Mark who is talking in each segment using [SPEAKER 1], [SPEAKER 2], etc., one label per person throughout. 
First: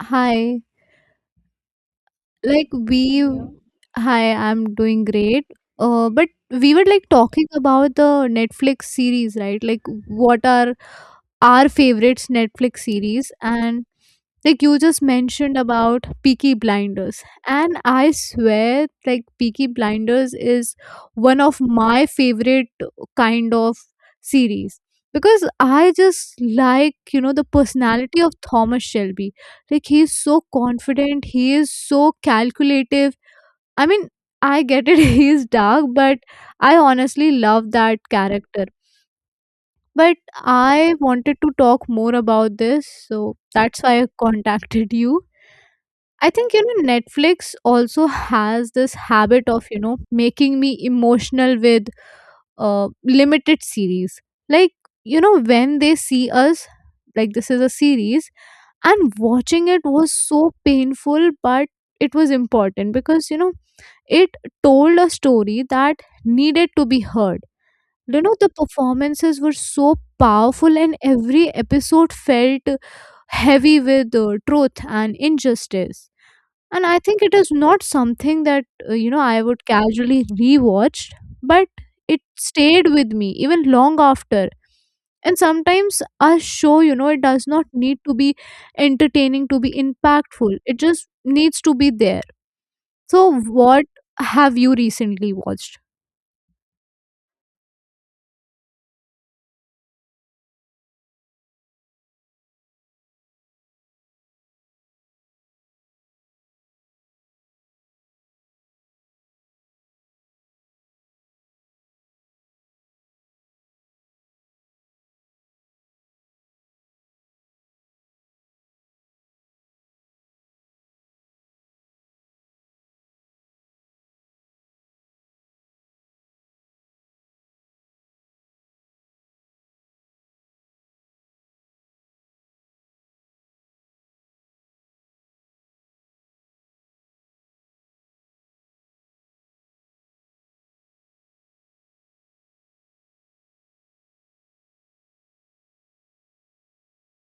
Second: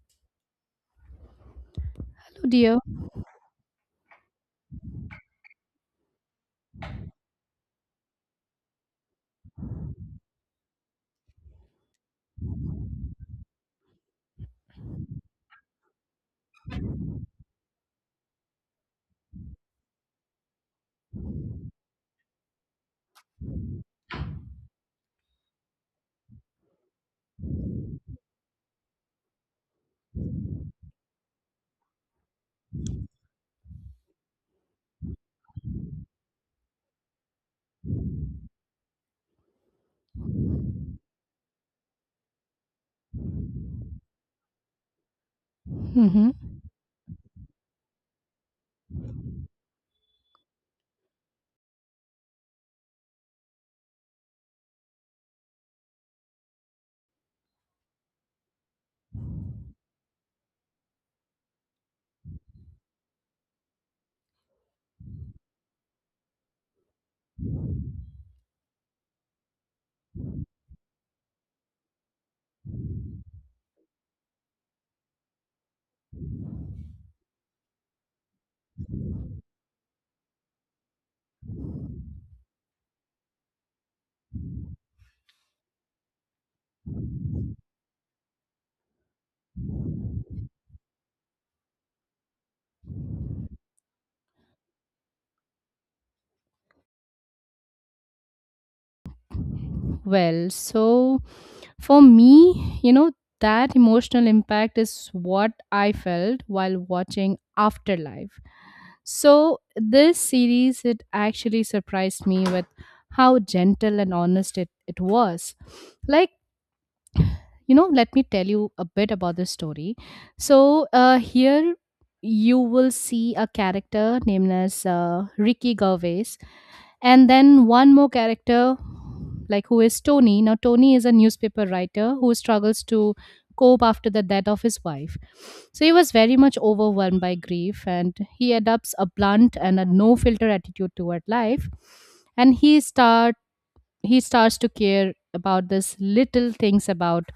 [SPEAKER 1] Hi.
[SPEAKER 2] Oh
[SPEAKER 1] Like
[SPEAKER 2] dear.
[SPEAKER 1] we Yeah. Hi, I'm doing great. But we were like talking about the Netflix series, right? Like what are our favorites Netflix series and like you just mentioned about Peaky Blinders, and I swear like Peaky Blinders is one of my favorite kind of series, because I just like you know the personality of Thomas Shelby. Like he's so confident, he is so calculative. I mean, I get it, he is dark, but I honestly love that character. But I wanted to talk more about this, so that's why I contacted you. I
[SPEAKER 2] hmm
[SPEAKER 1] think you know Netflix also has this habit of you know making me emotional with limited series. Like you know when they see us, like this is a series, and watching it was so painful, but it was important because you know it told a story that needed to be heard. You know the performances were so powerful and every episode felt heavy with truth and injustice, and I think it is not something that you know I would casually rewatch, but it stayed with me even long after. And sometimes a show, you know, it does not need to be entertaining to be impactful, it just needs to be there. So what have you recently watched?
[SPEAKER 2] Well, so for me, you know, that emotional impact is what I felt while watching Afterlife. So this series it actually surprised me with how gentle and honest it was. Like, you know, let me tell you a bit about the story. So here you will see a character named as Ricky Gervais and then one more character like who is Tony. Now Tony is a newspaper writer who struggles to cope after the death of his wife. So he was very much overwhelmed by grief and he adopts a blunt and a no filter attitude toward life. And he starts to care about this little things about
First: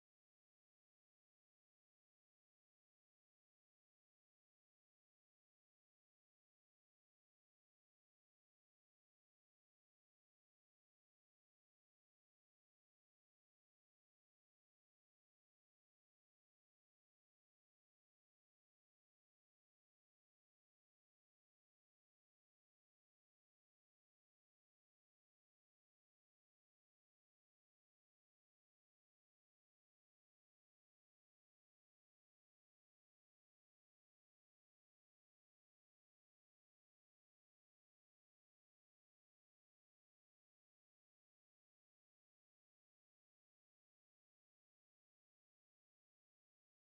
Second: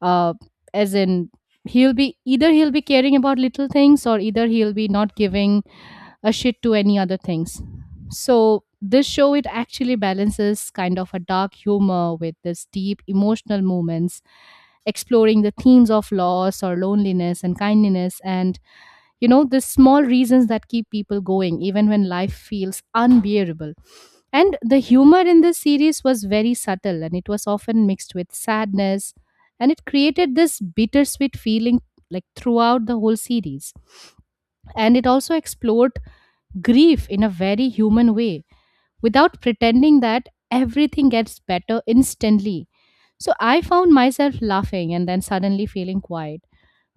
[SPEAKER 2] uh as in he'll be either he'll be caring about little things or either he'll be not giving a shit to any other things. So this show it actually balances kind of a dark humor with this deep emotional moments, exploring the themes of loss or loneliness and kindness and you know the small reasons that keep people going even when life feels unbearable. And the humor in this series was very subtle and it was often mixed with sadness and it created this bittersweet feeling like throughout the whole series. And it also explored grief in a very human way without pretending that everything gets better instantly. So I found myself laughing and then suddenly feeling quiet,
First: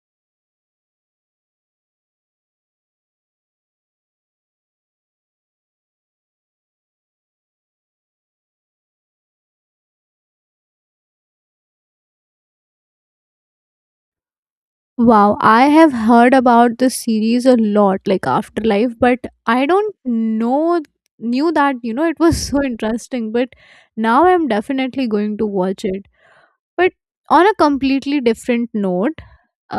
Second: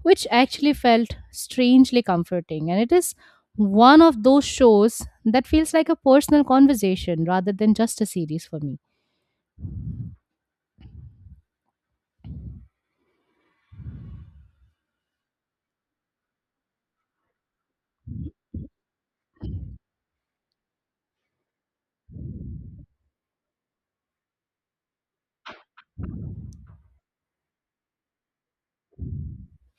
[SPEAKER 2] which actually felt strangely comforting. And it is one of those shows that feels like a personal conversation rather than just a series for me.
[SPEAKER 1] Wow, I have heard about this series a lot, like Afterlife, but I don't know knew that you know it was so interesting, but now I'm definitely going to watch it. But on a completely different note,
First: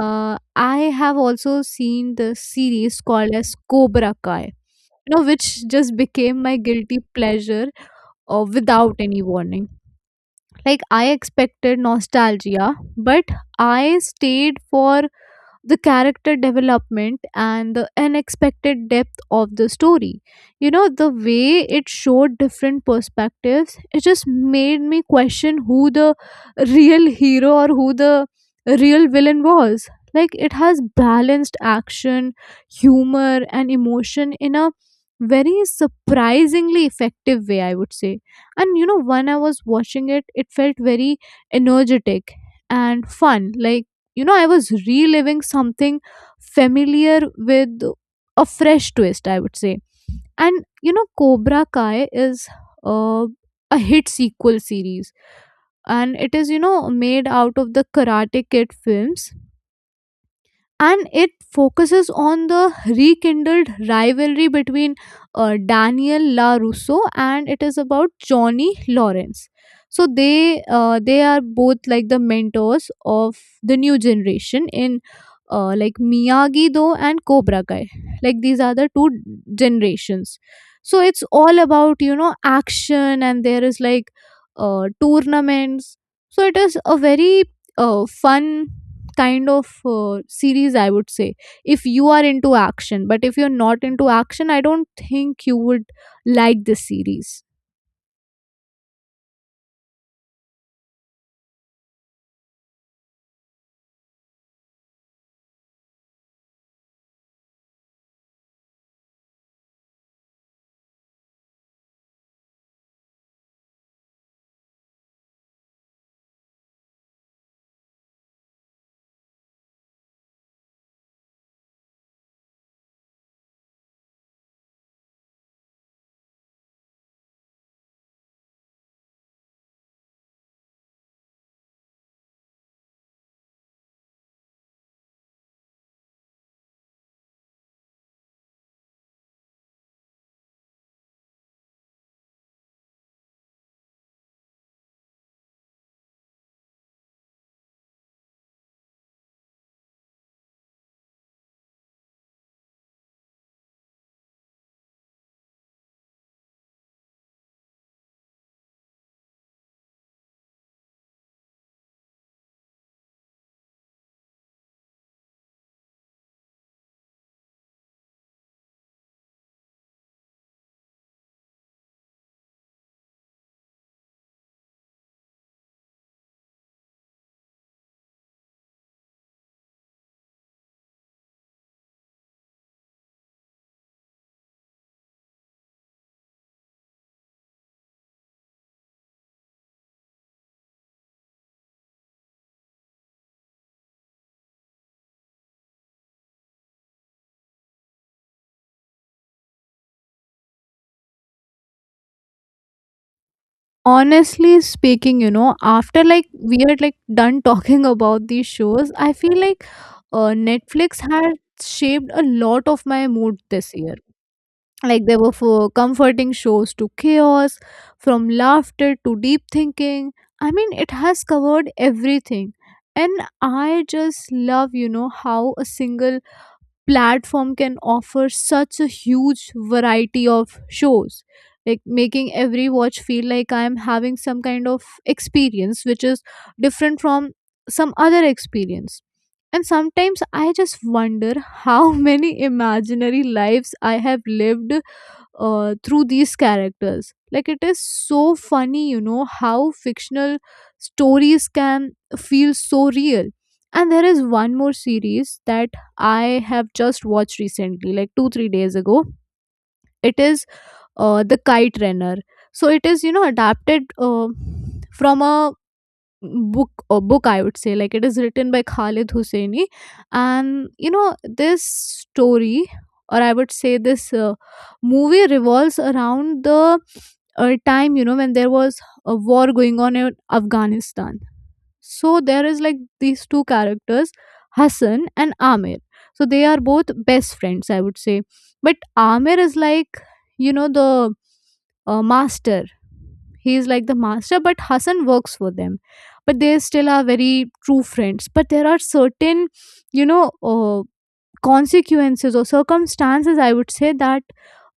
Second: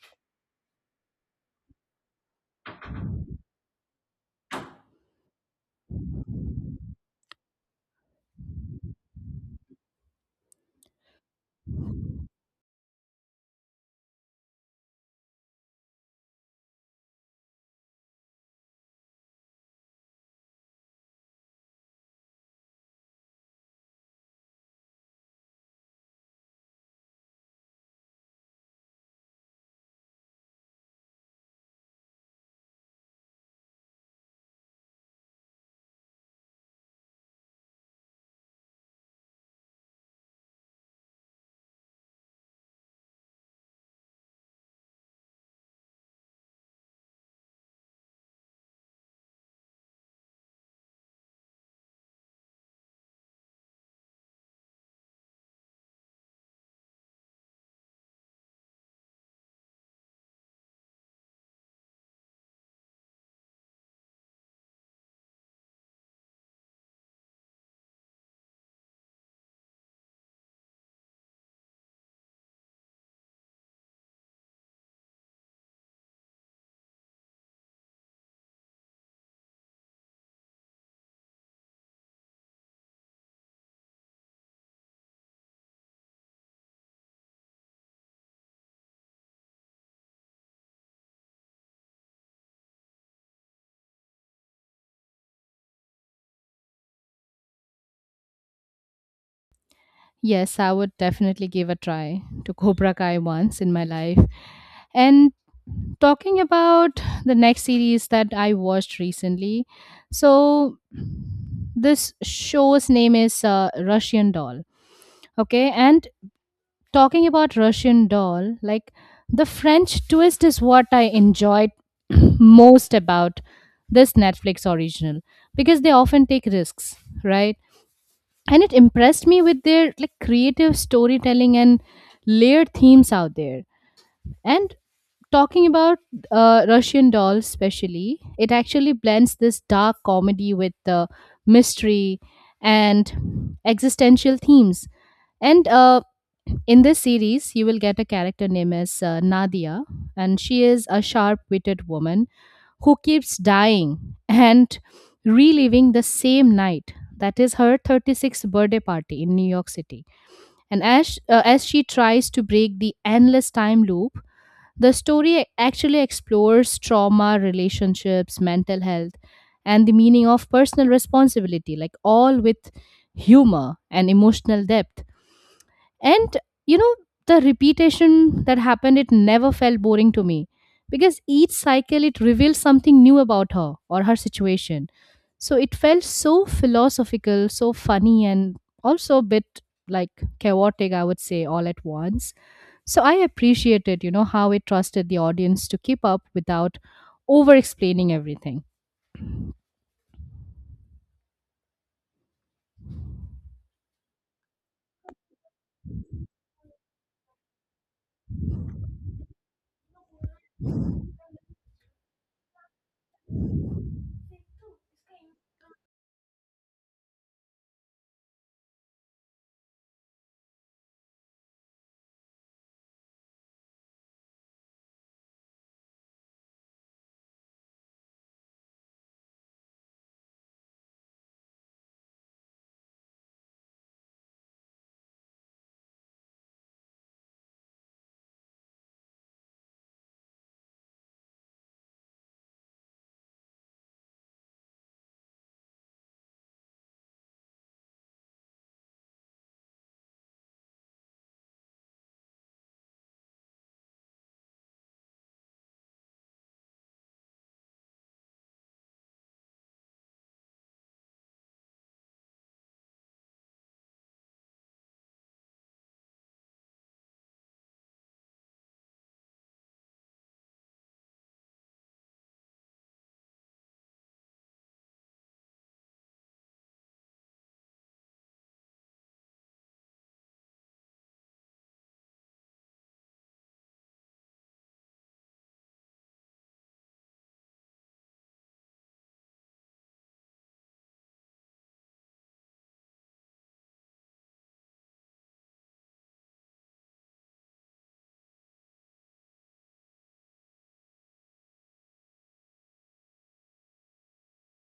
[SPEAKER 1] I have also seen the series called as Cobra Kai, you know, which just became my guilty pleasure without any warning. Like I expected nostalgia, but I stayed for the character development and the unexpected depth of the story. You know, the way it showed different perspectives, it just made me question who the real hero or who the real villain was. Like, it has balanced action, humor, and emotion in a very surprisingly effective way, I would say. And you know, when I was watching it, it felt very energetic and fun. Like, you know, I was reliving something familiar with a fresh twist, I would say. And you know Cobra Kai is uh, a hit sequel series, and it is you know made out of the Karate Kid films, and it focuses on the rekindled rivalry between Daniel LaRusso and it is about Johnny Lawrence. So they are both like the mentors of the new generation in, like Miyagi Do and Cobra Kai. Like these are the two generations. So it's all about you know action and there is like tournaments. So it is a very fun kind of series, I would say, if you are into action, but if you're not into action I don't think you would like this series.
[SPEAKER 2] Yes, I would definitely give a try to Cobra Kai once in my life. And talking about the next series that I watched recently, so this show's name is Russian Doll. Okay, and talking about Russian Doll, like the French twist is what I enjoyed most about this Netflix original because they often take risks, right? And it impressed me with their like creative storytelling and layered themes out there. And talking about Russian Doll especially, it actually blends this dark comedy with the mystery and existential themes. And in this series you will get a character named as Nadia, and she is a sharp-witted woman who keeps dying and reliving the same night. That is her 36th birthday party in New York City. And as she tries to break the endless time loop, the story actually explores trauma, relationships, mental health, and the meaning of personal responsibility, like all with humor and emotional depth. And you know, the repetition that happened it never felt boring to me because each cycle it revealed something new about her or her situation. So it felt so philosophical, so funny, and also a bit like chaotic, I would say, all at once. So I appreciated you know how it trusted the audience to keep up without over explaining everything.
[SPEAKER 1] Honestly speaking, you know, after like we are like done talking about these shows, I feel like Netflix had shaped a lot of my mood this year. Like there were for comforting shows to chaos, from laughter to deep thinking. I mean, it has covered everything. And I just love you know how a single platform can offer such a huge variety of shows, like making every watch feel like I am having some kind of experience which is different from some other experience. And sometimes I just wonder how many imaginary lives I have lived through these characters. Like it is so funny, you know, how fictional stories can feel so real. And there is one more series that I have just watched recently, like two, 3 days ago. It is The Kite Runner. So it is, you know, adapted from a book or book, I would say. Like it is written by Khalid Husseini, and you know this story or I would say this movie revolves around the time you know when there was a war going on in Afghanistan. So there is like these two characters, Hassan and Amir. So they are both best friends, I would say. But Amir is like, you know, the master. He is like the master, but Hassan works for them. But they still are very true friends. But there are certain, you know, consequences or circumstances I would say that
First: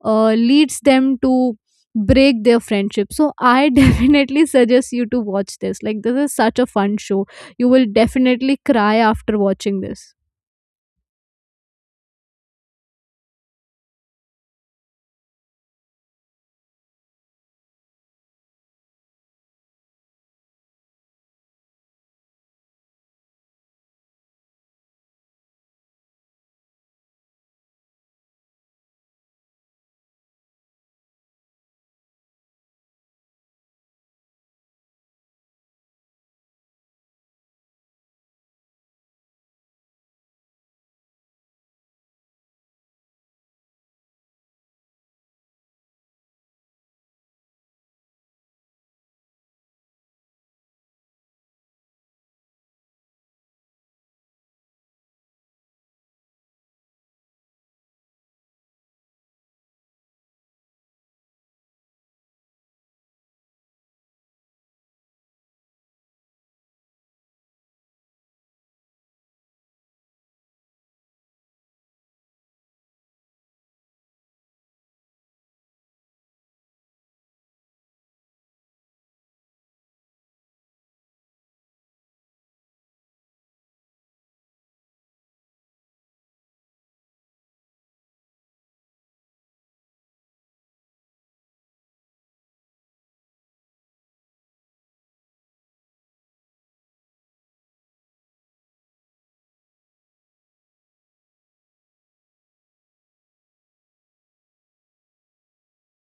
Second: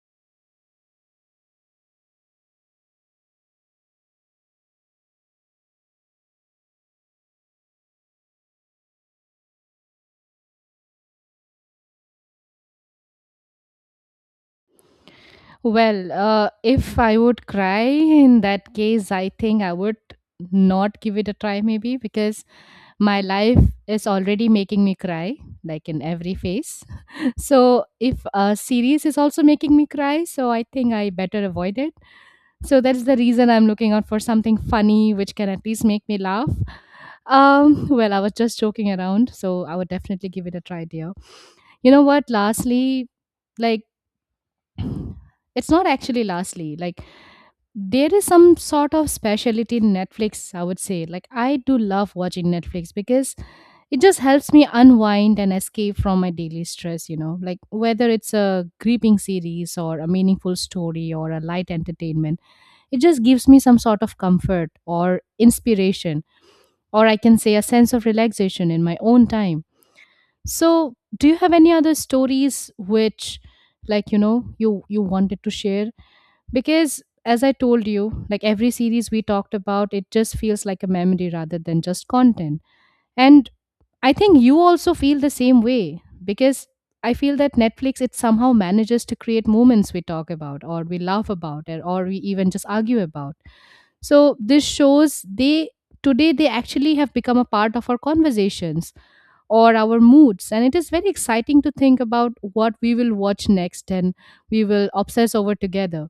[SPEAKER 1] leads them to break their friendship. So I definitely suggest you to watch this, like this is such a fun show. You will definitely cry after watching this.
[SPEAKER 2] Well, if I would cry in that case I think I would not give it a try maybe because my life is already making me cry like in every phase. So if a series is also making me cry, so I think I better avoid it. So that's the reason I'm looking out for something funny which can at least make me laugh. Well, I was just joking around, so I would definitely give it a try, dear. You know what, lastly, like it's not actually lastly. Like there is some sort of specialty in Netflix, I would say. Like, I do love watching Netflix because it just helps me unwind and escape from my daily stress, you know. Like, whether it's a gripping series or a meaningful story or a light entertainment, it just gives me some sort of comfort or inspiration, or I can say a sense of relaxation in my own time. So, do you have any other stories which, like, you know, you wanted to share? Because as I told you, like every series we talked about it just feels like a memory rather than just content. And I think you also feel the same way, because I feel that Netflix it somehow manages to create moments we talk about or we laugh about or we even just argue about. So this shows they today they actually have become a part of our conversations or our moods. And it is very exciting to think about what we will watch next and we will obsess over together.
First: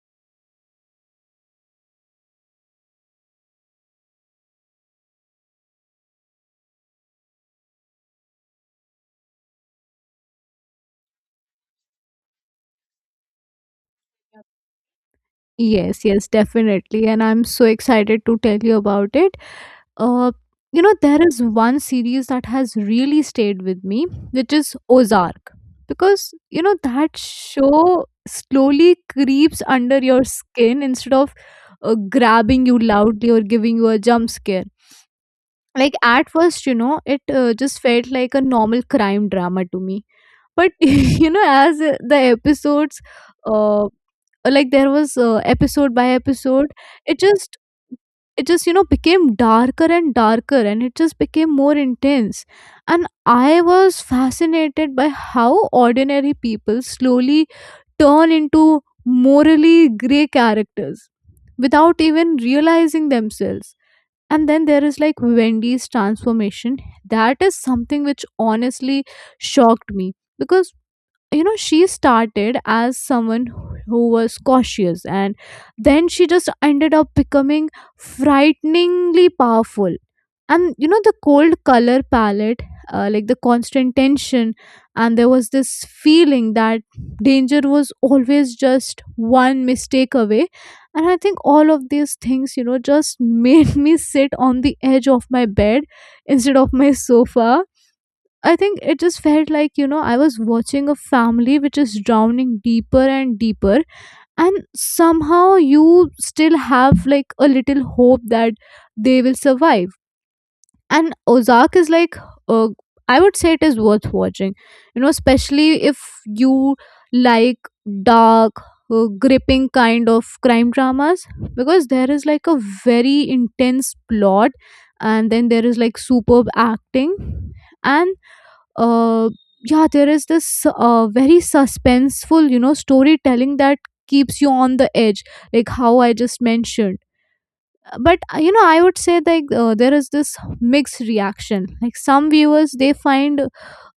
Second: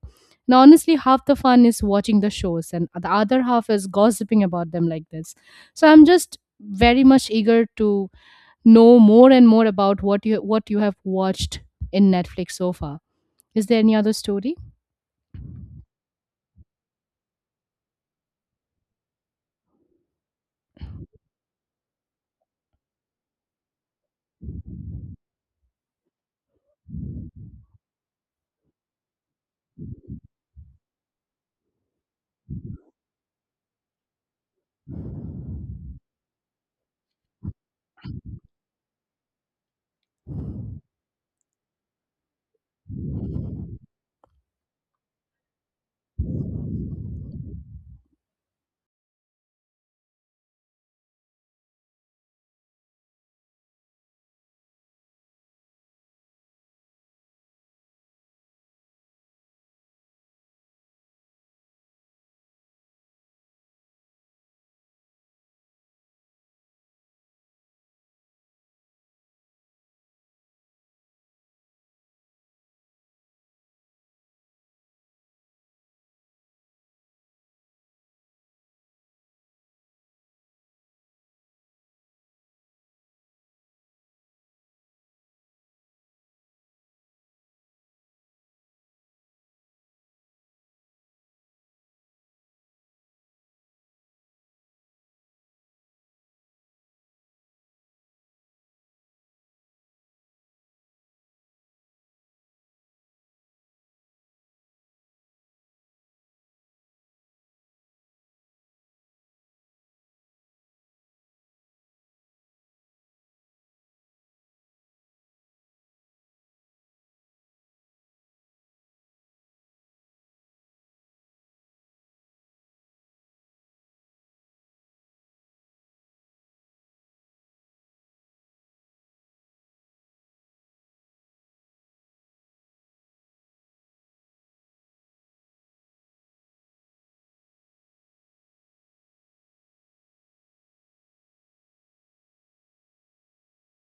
[SPEAKER 2] Now, honestly, half the fun is watching the shows, and the other half is gossiping about them like this. So I'm just very much eager to know more and more about what you have watched in Netflix so far. Is there any other story?
[SPEAKER 1] Yes, yes, definitely, and I'm so excited to tell you about it. Uh, you know, there is one series that has really stayed with me, which is Ozark. Because, you know, that show slowly creeps under your skin instead of grabbing you loudly or giving you a jump scare. Like, at first, you know, it just felt like a normal crime drama to me, but you know as the episodes uh like there was episode by episode, it just it just you know became darker and darker, and it just became more intense. And I was fascinated by how ordinary people slowly turn into morally gray characters without even realizing themselves. And then there is like Wendy's transformation, that is something which honestly shocked me, because you know she started as someone who was cautious, and then she just ended up becoming frighteningly powerful. And you know the cold color palette, like the constant tension, and there was this feeling that danger was always just one mistake away. And I think all of these things you know just made me sit on the edge of my bed instead of my sofa. I think it just felt like, you know, I was watching a family which is drowning deeper and deeper. And somehow you still have like a little hope that they will survive. And Ozark is like, uh, I would say it is worth watching, you know, especially if you like dark, gripping kind of crime dramas, because there is like a very intense plot, and then there is like superb acting. And uh, yeah, there is this very suspenseful, you know, storytelling that keeps you on the edge, like how I just mentioned. But you know, I would say like there is this mixed reaction. Like some viewers, they find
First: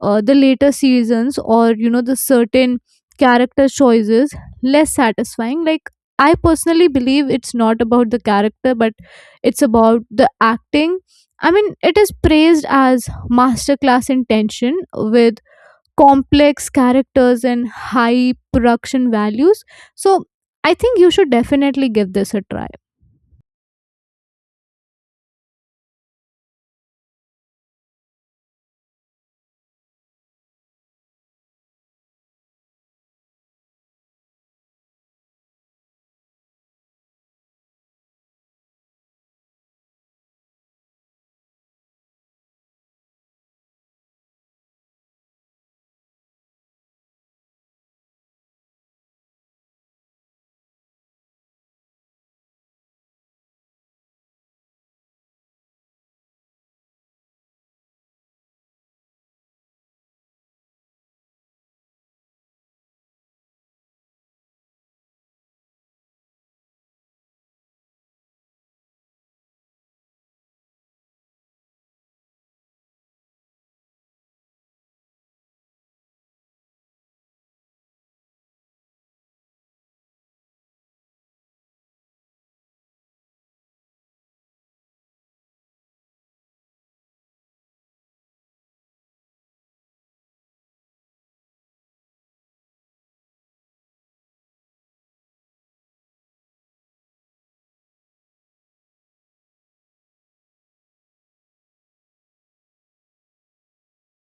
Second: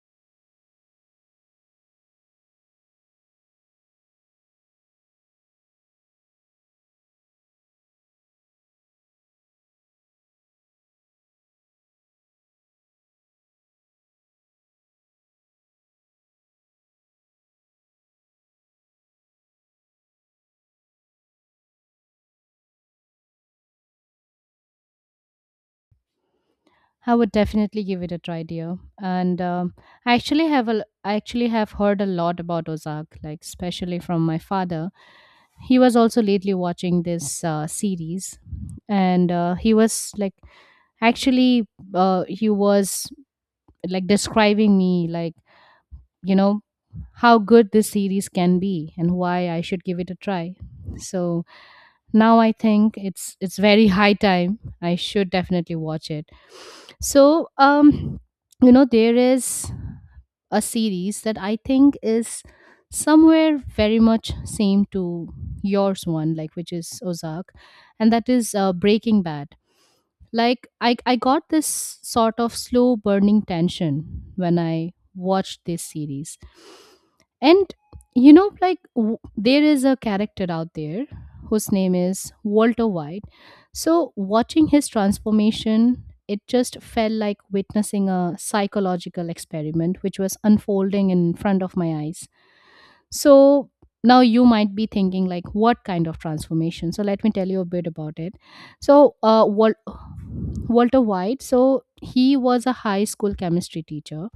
[SPEAKER 1] the later seasons or you know the certain character choices less satisfying. Like I personally believe it's not about the character, but it's about the acting. I mean, it is praised as masterclass in tension with complex characters and high production values. So I think you should definitely give this a try.
[SPEAKER 2] I would definitely give it a try, dear. And I actually have a I actually have heard a lot about Ozark, like especially from my father. He was also lately watching this series. And he was like actually he was like describing me like, you know, how good this series can be and why I should give it a try. So now I think it's very high time I should definitely watch it. So you know, there is a series that I think is somewhere very much same to yours one, like which is Ozark, and that is Breaking Bad. Like I got this sort of slow burning tension when I watched this series. And you know like there is a character out there whose name is Walter White. So watching his transformation it just felt like witnessing a psychological experiment which was unfolding in front of my eyes. So now you might be thinking, like, what kind of transformation? So let me tell you a bit about it. So Walter White, so he was a high school chemistry teacher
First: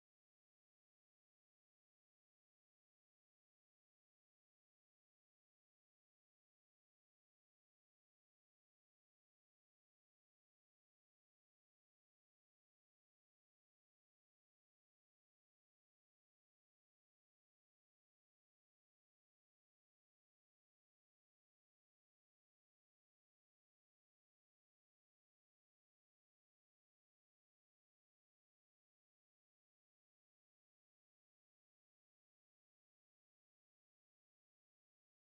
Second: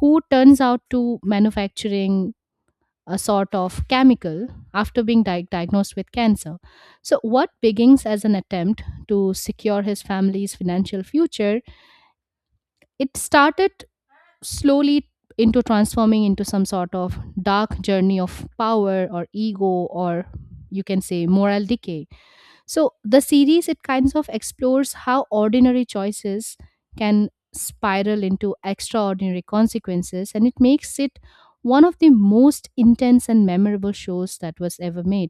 [SPEAKER 2] who turns out to manufacturing a sort of chemical after being diagnosed with cancer. So what begins as an attempt to secure his family's financial future, it started slowly into transforming into some sort of dark journey of power or ego or you can say moral decay. So the series it kinds of explores how ordinary choices can spiral into extraordinary consequences, and it makes it one of the most intense and memorable shows that was ever made.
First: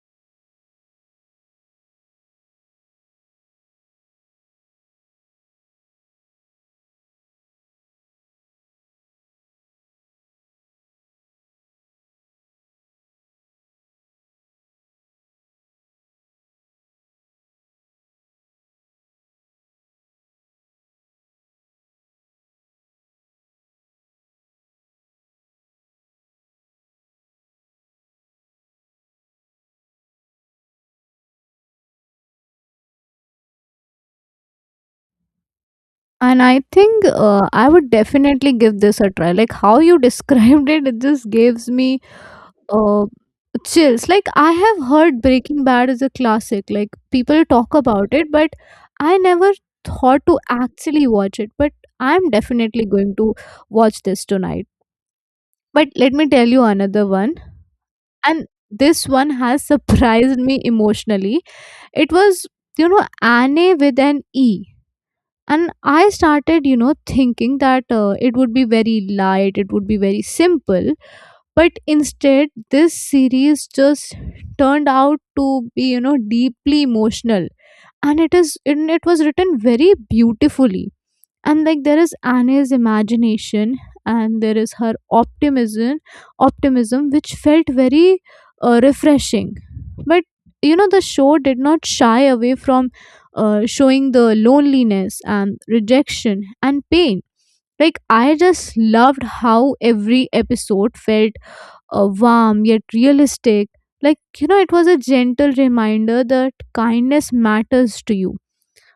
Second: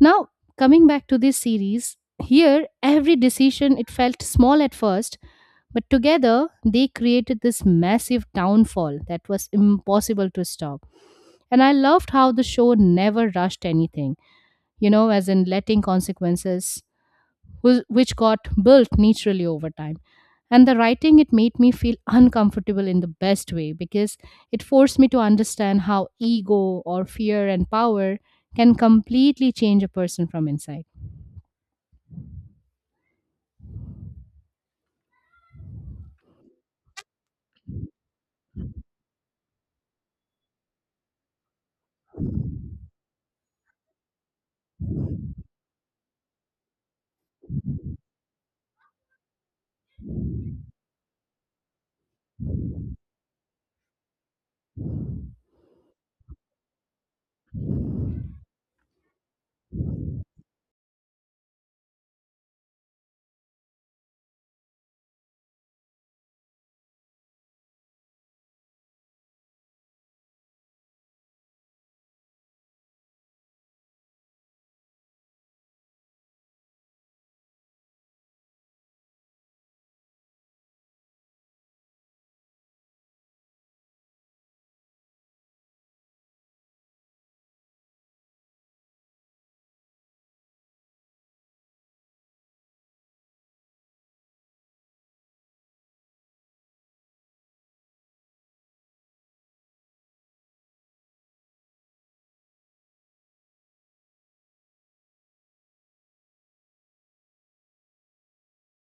[SPEAKER 2] Now coming back to this series, here every decision it felt small at first, but together, they created this massive downfall that was impossible to stop. And I loved how the show never rushed anything, you know, as in letting consequences, which got built naturally over time. And the writing, it made me feel uncomfortable in the best way because it forced me to understand how ego or fear and power can completely change a person from inside.
[SPEAKER 1] And I think I would definitely give this a try. Like how you described it, it just gives me uh, chills. Like I have heard Breaking Bad is a classic. Like people talk about it, but I never thought to actually watch it. But I'm definitely going to watch this tonight. But let me tell you another one, and this one has surprised me emotionally. It was you know Anne with an E. And I started you know thinking that it would be very light, it would be very simple, but instead this series just turned out to be you know deeply emotional, and it is and it was written very beautifully. And like there is Annie's imagination, and there is her optimism optimism which felt very refreshing. But you know the show did not shy away from showing the loneliness and rejection and pain. Like I just loved how every episode felt warm yet realistic. Like you know it was a gentle reminder that kindness matters to you.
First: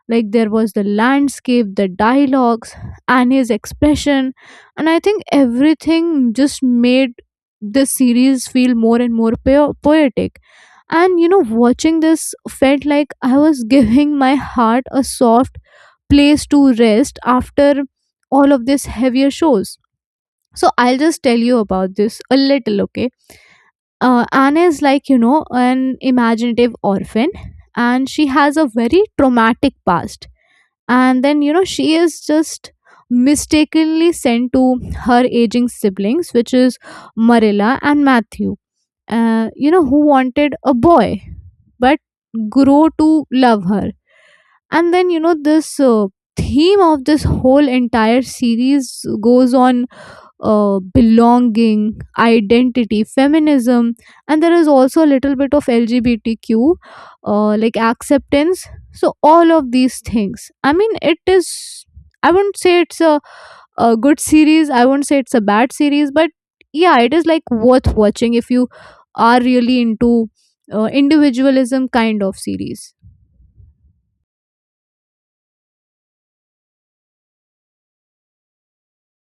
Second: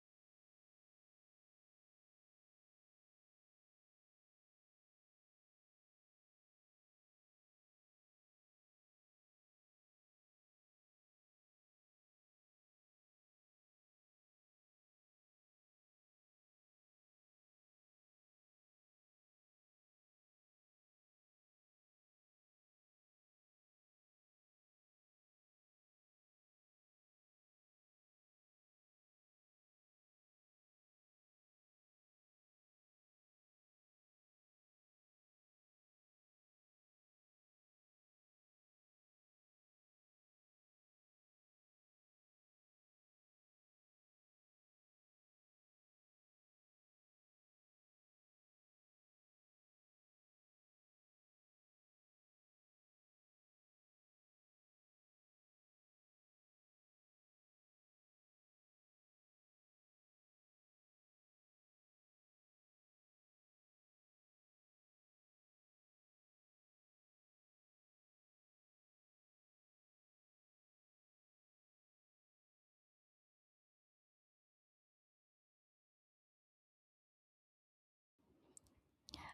[SPEAKER 1] Like there was the landscape, the dialogues, and his expression, and I think everything just made this series feel more and more poetic. And you know watching this felt like I was giving my heart a soft place to rest after all of these heavier shows. So I'll just tell you about this a little, okay. Anna is like you know an imaginative orphan, and she has a very traumatic past. And then you know she is just mistakenly sent to her aging siblings, which is Marilla and Matthew, you know, who wanted a boy, but grow to love her. And then you know this theme of this whole entire series goes on, belonging, identity, feminism, and there is also a little bit of LGBTQ, like acceptance. So, all of these things. I mean, it is, I wouldn't say it's a good series, I wouldn't say it's a bad series, but yeah, it is like worth watching if you are really into individualism kind of series.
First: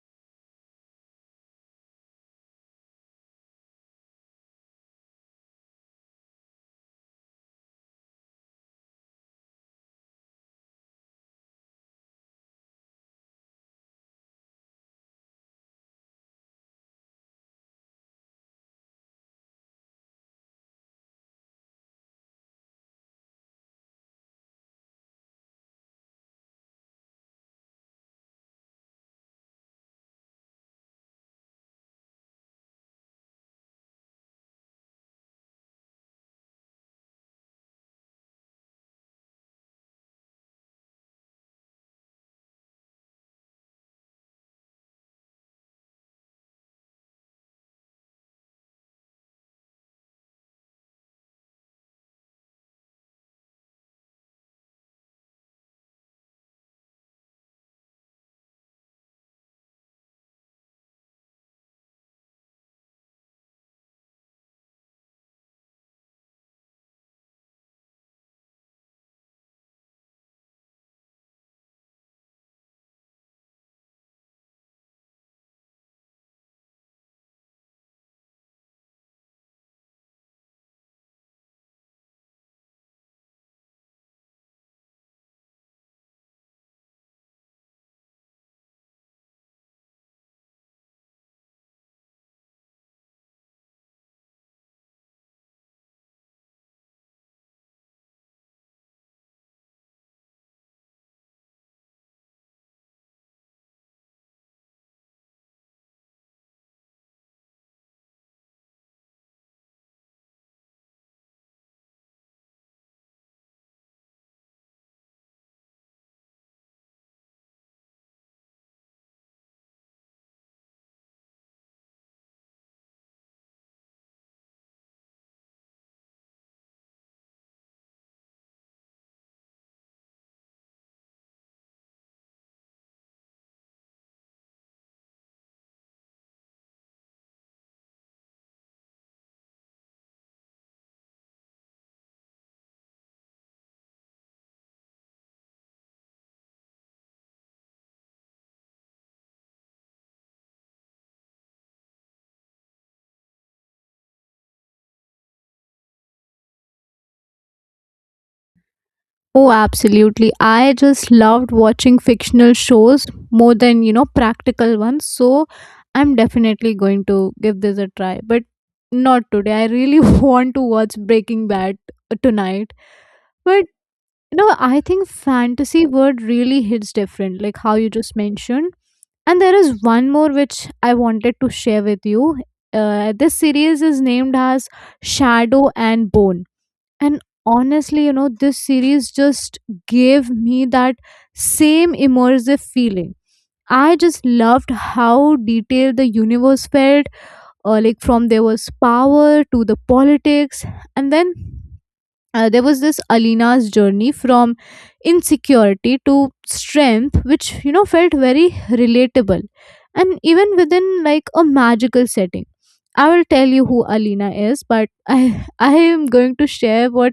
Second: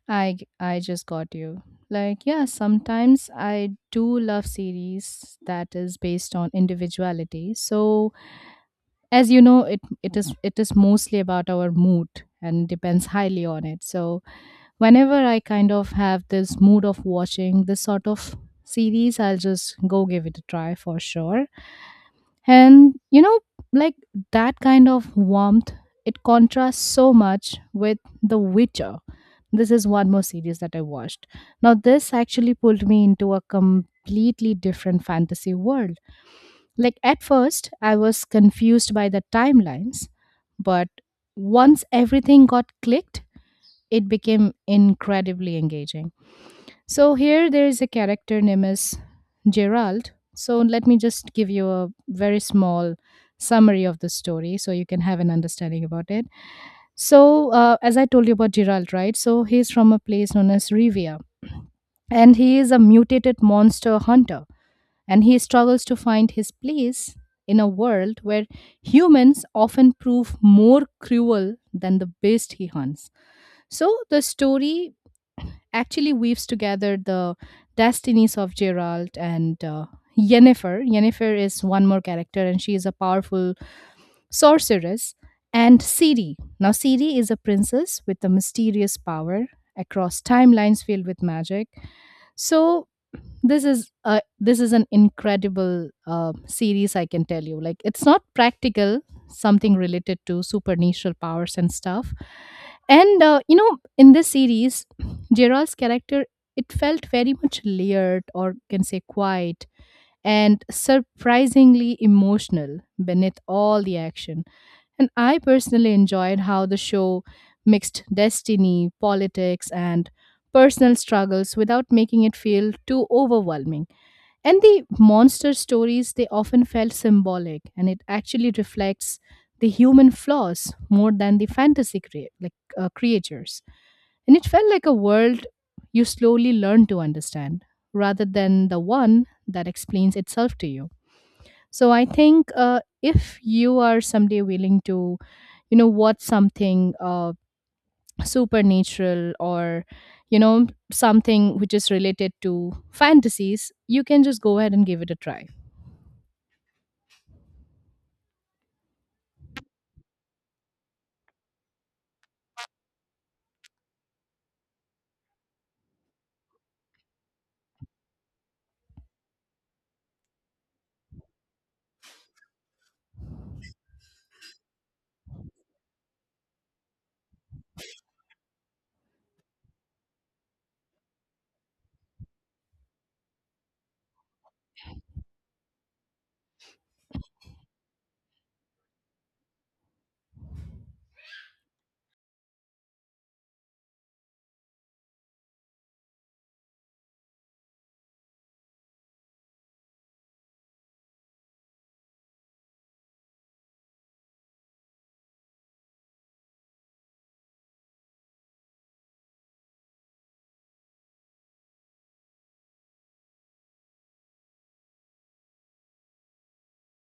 [SPEAKER 2] I just got you. Like yeah, sometimes I do love series that is based on individuality. So as you know, it it is mostly about our mood and depends highly on it. So whenever I kind of have this mood of watching this sort of series, I'll just go give it a try for sure. And you know, like that kind of warmth, it contrasts so much with The Witcher. This is one more series that I watched. Now, this actually pulled me into a completely different fantasy world. Like, at first, I was confused by the timelines, but once everything got clicked, it became incredibly engaging. So here there is a character named as Gerald. So let me just give you a very small summary of the story so you can have an understanding about it. So as I told you about Gerald, right? So he's from a place known as Rivia, and he is a mutated monster hunter and he struggles to find his place in a world where humans often prove more cruel than the beast he hunts. So the story actually weaves together the destinies of Gerald and Yennefer. Yennefer is one more character, and she is a powerful sorceress, and Ciri. Now, Ciri is a princess with a mysterious power across timelines filled with magic. So, this is a this is an incredible series. I can tell you, like it's not practical, something related to supernatural powers and stuff. And you know, in this series, Gerald's character it felt very much layered, or can say quiet, and surprisingly emotional beneath all the action. And I personally enjoyed how the show mixed destiny, politics, and personal struggles without making it feel too overwhelming. And the monster stories, they often felt symbolic, and it actually reflects the human flaws more than the fantasy like creatures. And it felt like a world you slowly learn to understand rather than the one that explains itself to you. So I think if you are someday willing to, you know, watch something supernatural or, you know, something which is related to fantasies, you can just go ahead and give it a try.
[SPEAKER 1] Oh, absolutely. I just loved watching fictional shows more than, you know, practical ones. So I'm definitely going to give this a try. But not today. I really want to watch Breaking Bad tonight. But, you know, I think fantasy word really hits different, like how you just mentioned. And there is one more which I wanted to share with you. This series is named as Shadow and Bone, and honestly, you know, this series just gave me that same immersive feeling. I just loved how detailed the universe felt. Like from there was power to the politics, and then there was this Alina's journey from insecurity to strength, which you know felt very relatable, and even within like a magical setting. I will tell you who Alina is, but I I am going to share what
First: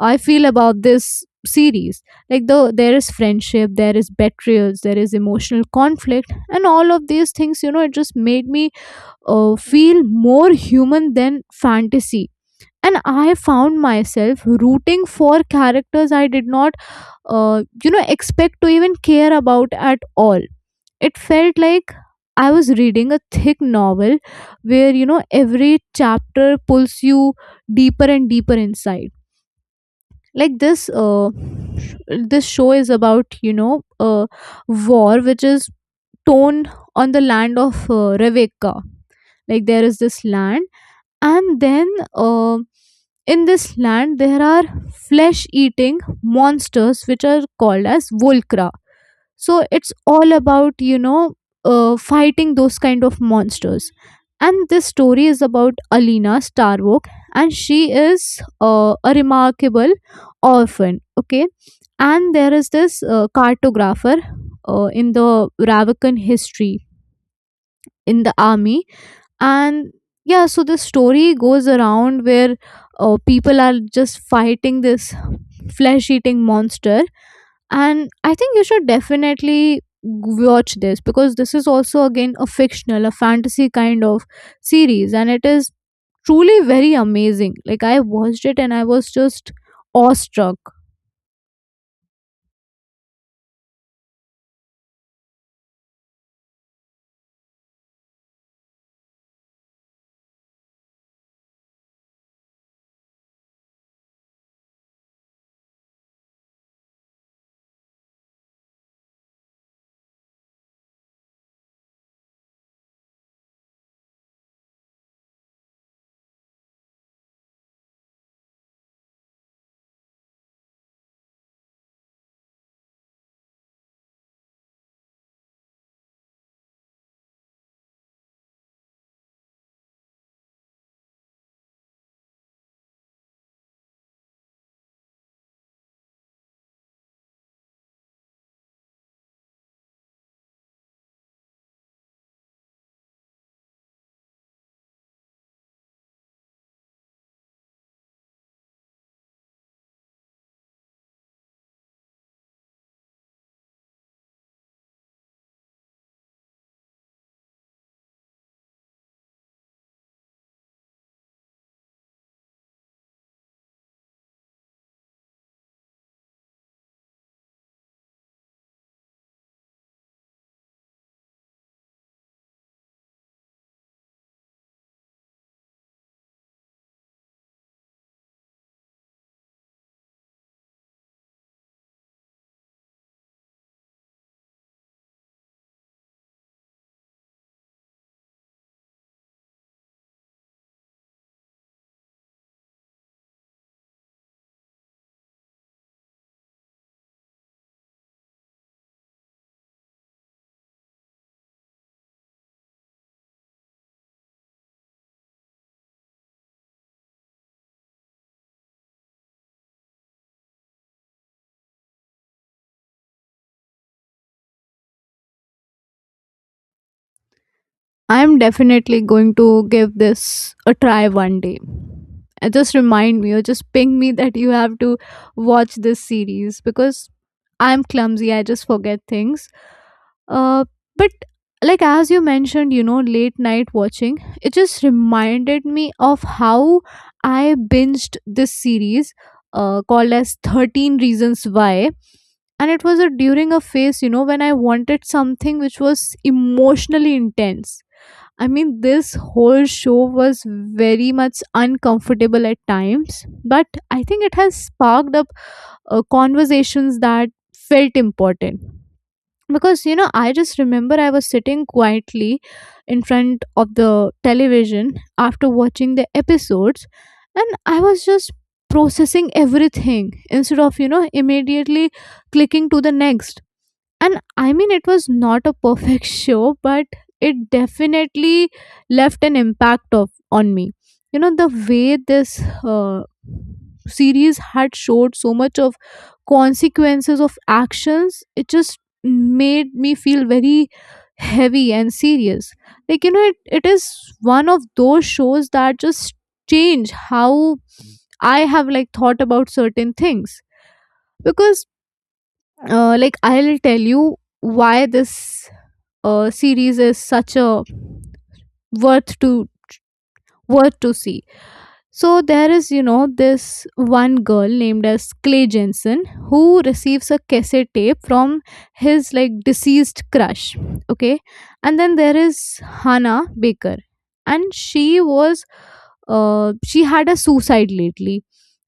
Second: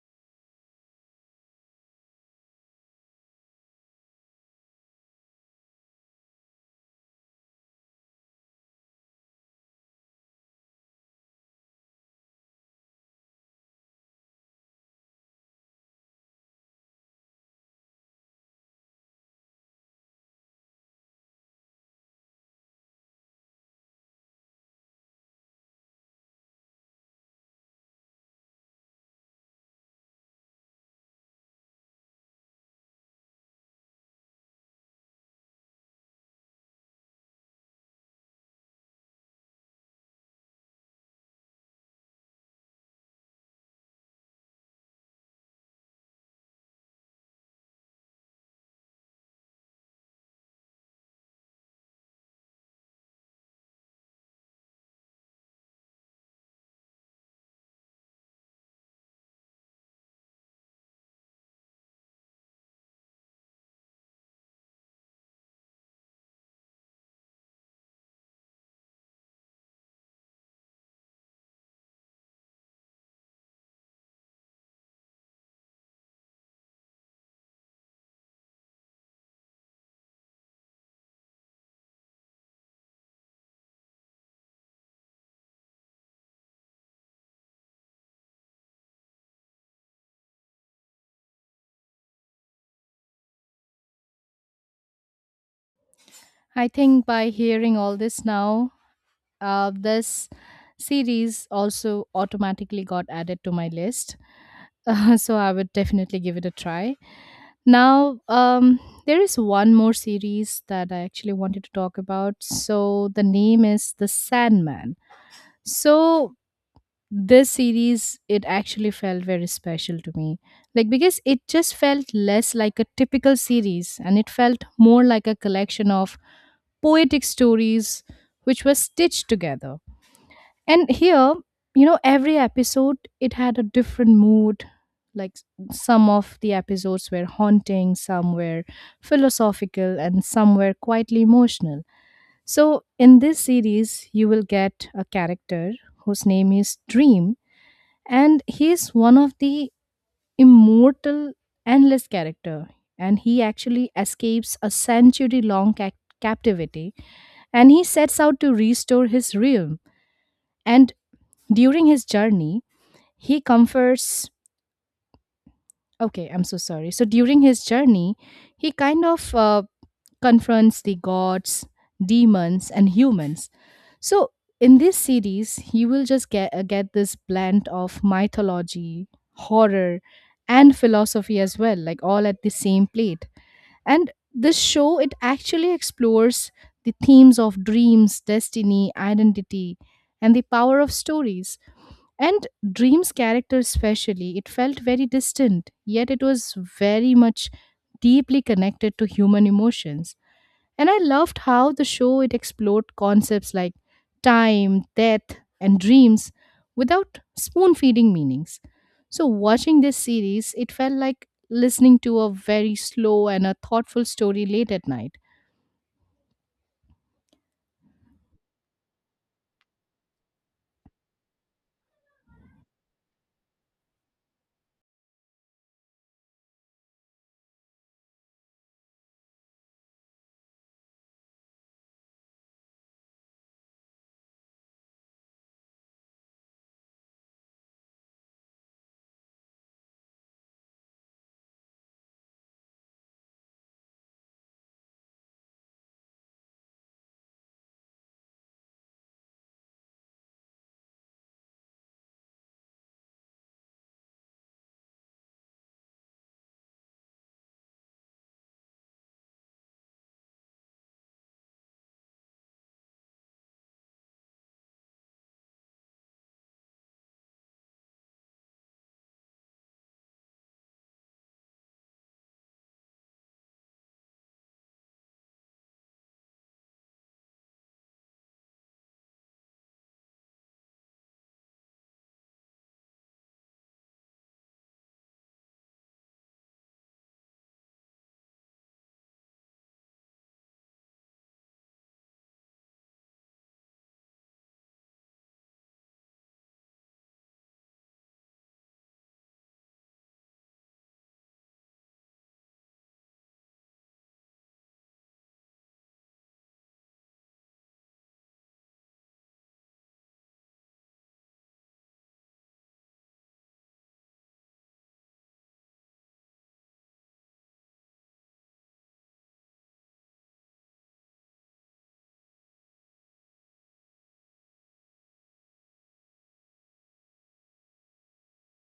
[SPEAKER 1] I feel about this series. Like though there is friendship, there is betrayals, there is emotional conflict, and all of these things, you know, it just made me feel more human than fantasy. And I found myself rooting for characters I did not, you know, expect to even care about at all. It felt like I was reading a thick novel where, you know, every chapter pulls you deeper and deeper inside, like this show is about, you know, war which is torn on the land of Rebecca. Like there is this land, and then uh, in this land there are flesh eating monsters which are called as volcra. So it's all about, you know, fighting those kind of monsters. And this story is about Alina Starbuck, and she is a remarkable orphan, okay? And there is this cartographer in the Ravikan history, in the army. And yeah, so the story goes around where people are just fighting this flesh eating monster. And I think you should definitely watch this, because this is also again a fictional, a fantasy kind of series, and it is truly very amazing. Like I watched it and I was just awestruck.
[SPEAKER 2] I think by hearing all this now, this series also automatically got added to my list. So I would definitely give it a try. Now, there is one more series that I actually wanted to talk about. So the name is The Sandman. So this series it actually felt very special to me, like because it just felt less like a typical series and it felt more like a collection of poetic stories which were stitched together. And here, you know, every episode it had a different mood. Like some of the episodes were haunting, some were philosophical, and some were quietly emotional. So, in this series, you will get a character whose name is Dream, and he is one of the immortal, endless character. And he actually escapes a century-long captivity, and he sets out to restore his realm. And during his journey, he comforts. Okay, I'm so sorry. So during his journey, he kind of confronts the gods, demons, and humans. So in this series, you will just get this blend of mythology, horror, and philosophy as well, like all at the same plate. And this show it actually explores the themes of dreams, destiny, identity, and the power of stories. And Dream's character, especially, it felt very distant, yet it was very much deeply connected to human emotions. And I loved how the show it explored concepts like time, death, and dreams without spoon feeding meanings. So watching this series, it felt like listening to a very slow and a thoughtful story late at night.
[SPEAKER 1] I'm definitely going to give this a try one day. Just remind me or just ping me that you have to watch this series because I'm clumsy. I just forget things. Uh, but like as you mentioned, you know, late night watching, it just reminded me of how I binged this series called as 13 Reasons Why. And it was a, during a phase, you know, when I wanted something which was emotionally intense. I mean, this whole show was very much uncomfortable at times, but I think it has sparked up conversations that felt important. Because, you know, I just remember I was sitting quietly in front of the television after watching the episodes, and I was just processing everything instead of, you know, immediately clicking to the next. And I mean, it was not a perfect show, but it definitely left an impact of on me. You know, the way this uh, series had showed so much of consequences of actions, it just made me feel very heavy and serious. Like, you know, it is one of those shows that just change how I have like thought about certain things. Because like I'll tell you why this series is such a worth to worth to see. So there is, you know, this one girl named as Clay Jensen who receives a cassette tape from his like deceased crush. Okay. And then there is Hannah Baker. And she was she had a suicide lately.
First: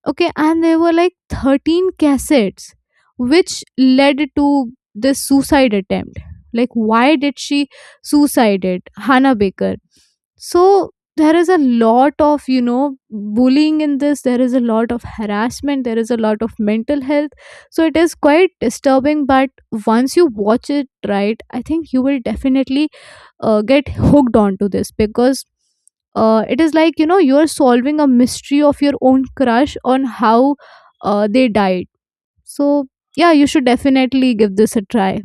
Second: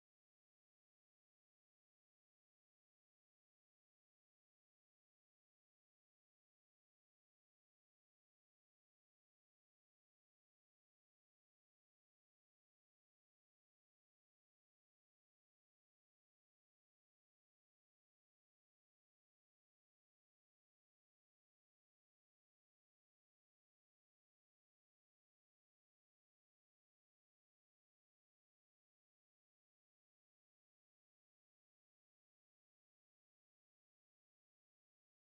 [SPEAKER 1] Okay, and there were like 13 cassettes which led to this suicide attempt. Like why did she suicide it? Hannah Baker. So there is a lot of, you know, bullying in this. There is a lot of harassment. There is a lot of mental health. So it is quite disturbing. But once you watch it, right, I think you will definitely get hooked onto this, because it is like, you know, you're solving a mystery of your own crush on how they died. So yeah, you should definitely give this a try.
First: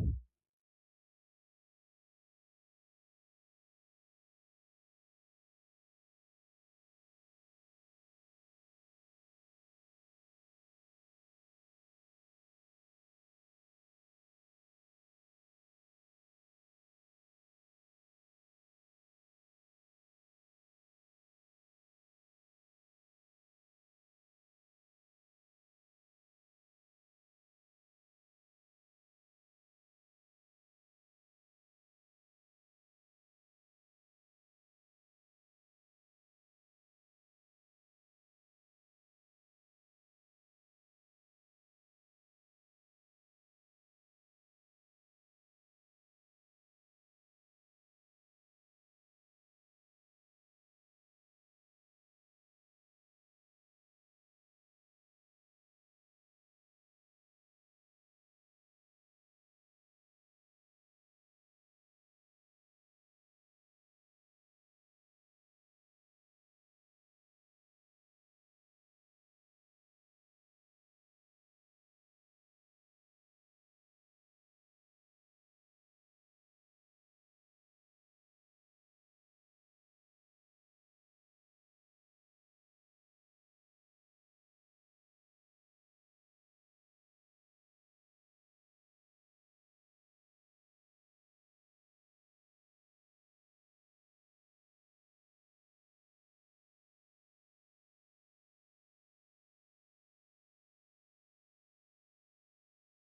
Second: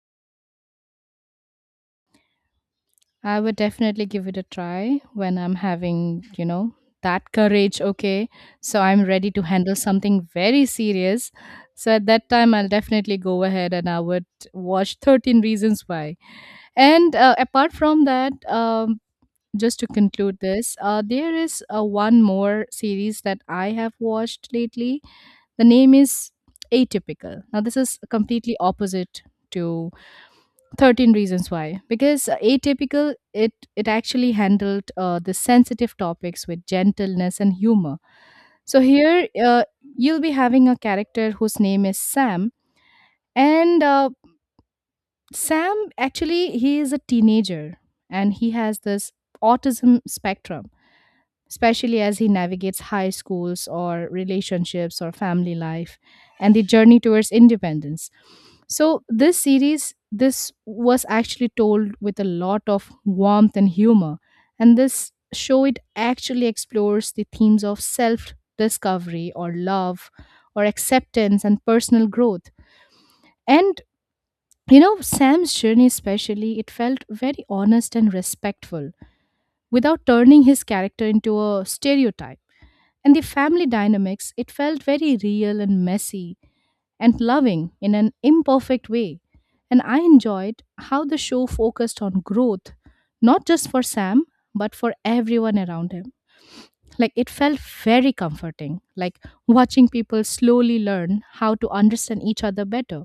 [SPEAKER 2] I would definitely give it a try when I'm having, you know, that courage. Okay. So I'm ready to handle something very serious. So at that time, I'll definitely go ahead and I would watch 13 Reasons Why. And apart from that, just to conclude this, there is one more series that I have watched lately. The name is Atypical. Now, this is completely opposite to 13 Reasons Why, because Atypical it actually handled the sensitive topics with gentleness and humor. So here, you'll be having a character whose name is Sam. And Sam actually, he is a teenager, and he has this autism spectrum, especially as he navigates high schools or relationships or family life and the journey towards independence. So, this series, this was actually told with a lot of warmth and humor. And this show, it actually explores the themes of self discovery or love or acceptance and personal growth. And, you know, Sam's journey, especially, it felt very honest and respectful without turning his character into a stereotype. And the family dynamics, it felt very real and messy and loving in an imperfect way. And I enjoyed how the show focused on growth, not just for Sam, but for everyone around him. Like it felt very comforting, like watching people slowly learn how to understand each other better.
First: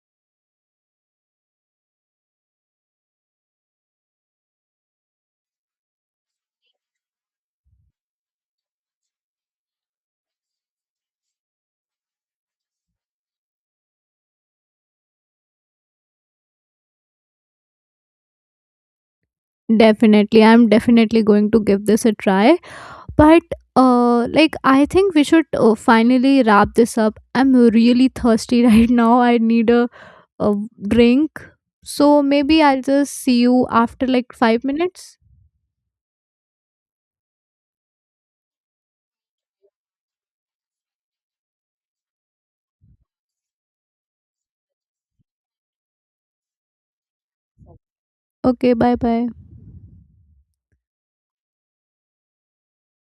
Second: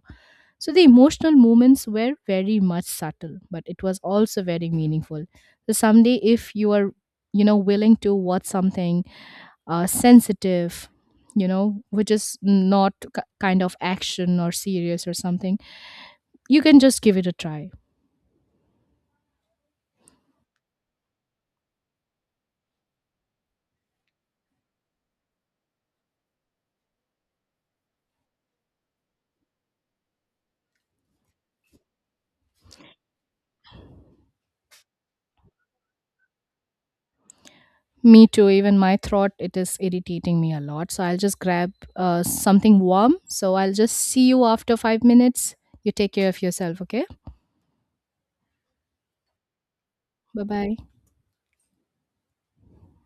[SPEAKER 2] So the emotional moments were very much subtle, but it was also very meaningful. So someday, if you are, you know, willing to watch something sensitive, you know, which is not kind of action or serious or something, you can just give it a try.
[SPEAKER 1] Definitely i'm definitely going to give this a try. But like I think we should finally wrap this up. I'm really thirsty right now. I need a drink. So maybe I'll just see you after like 5 minutes.
[SPEAKER 2] Me too, even my throat it is irritating me a lot, so I'll just grab something warm. So I'll just see you after 5 minutes. You take care of yourself, okay?
[SPEAKER 1] Okay, bye bye.
[SPEAKER 2] Bye bye.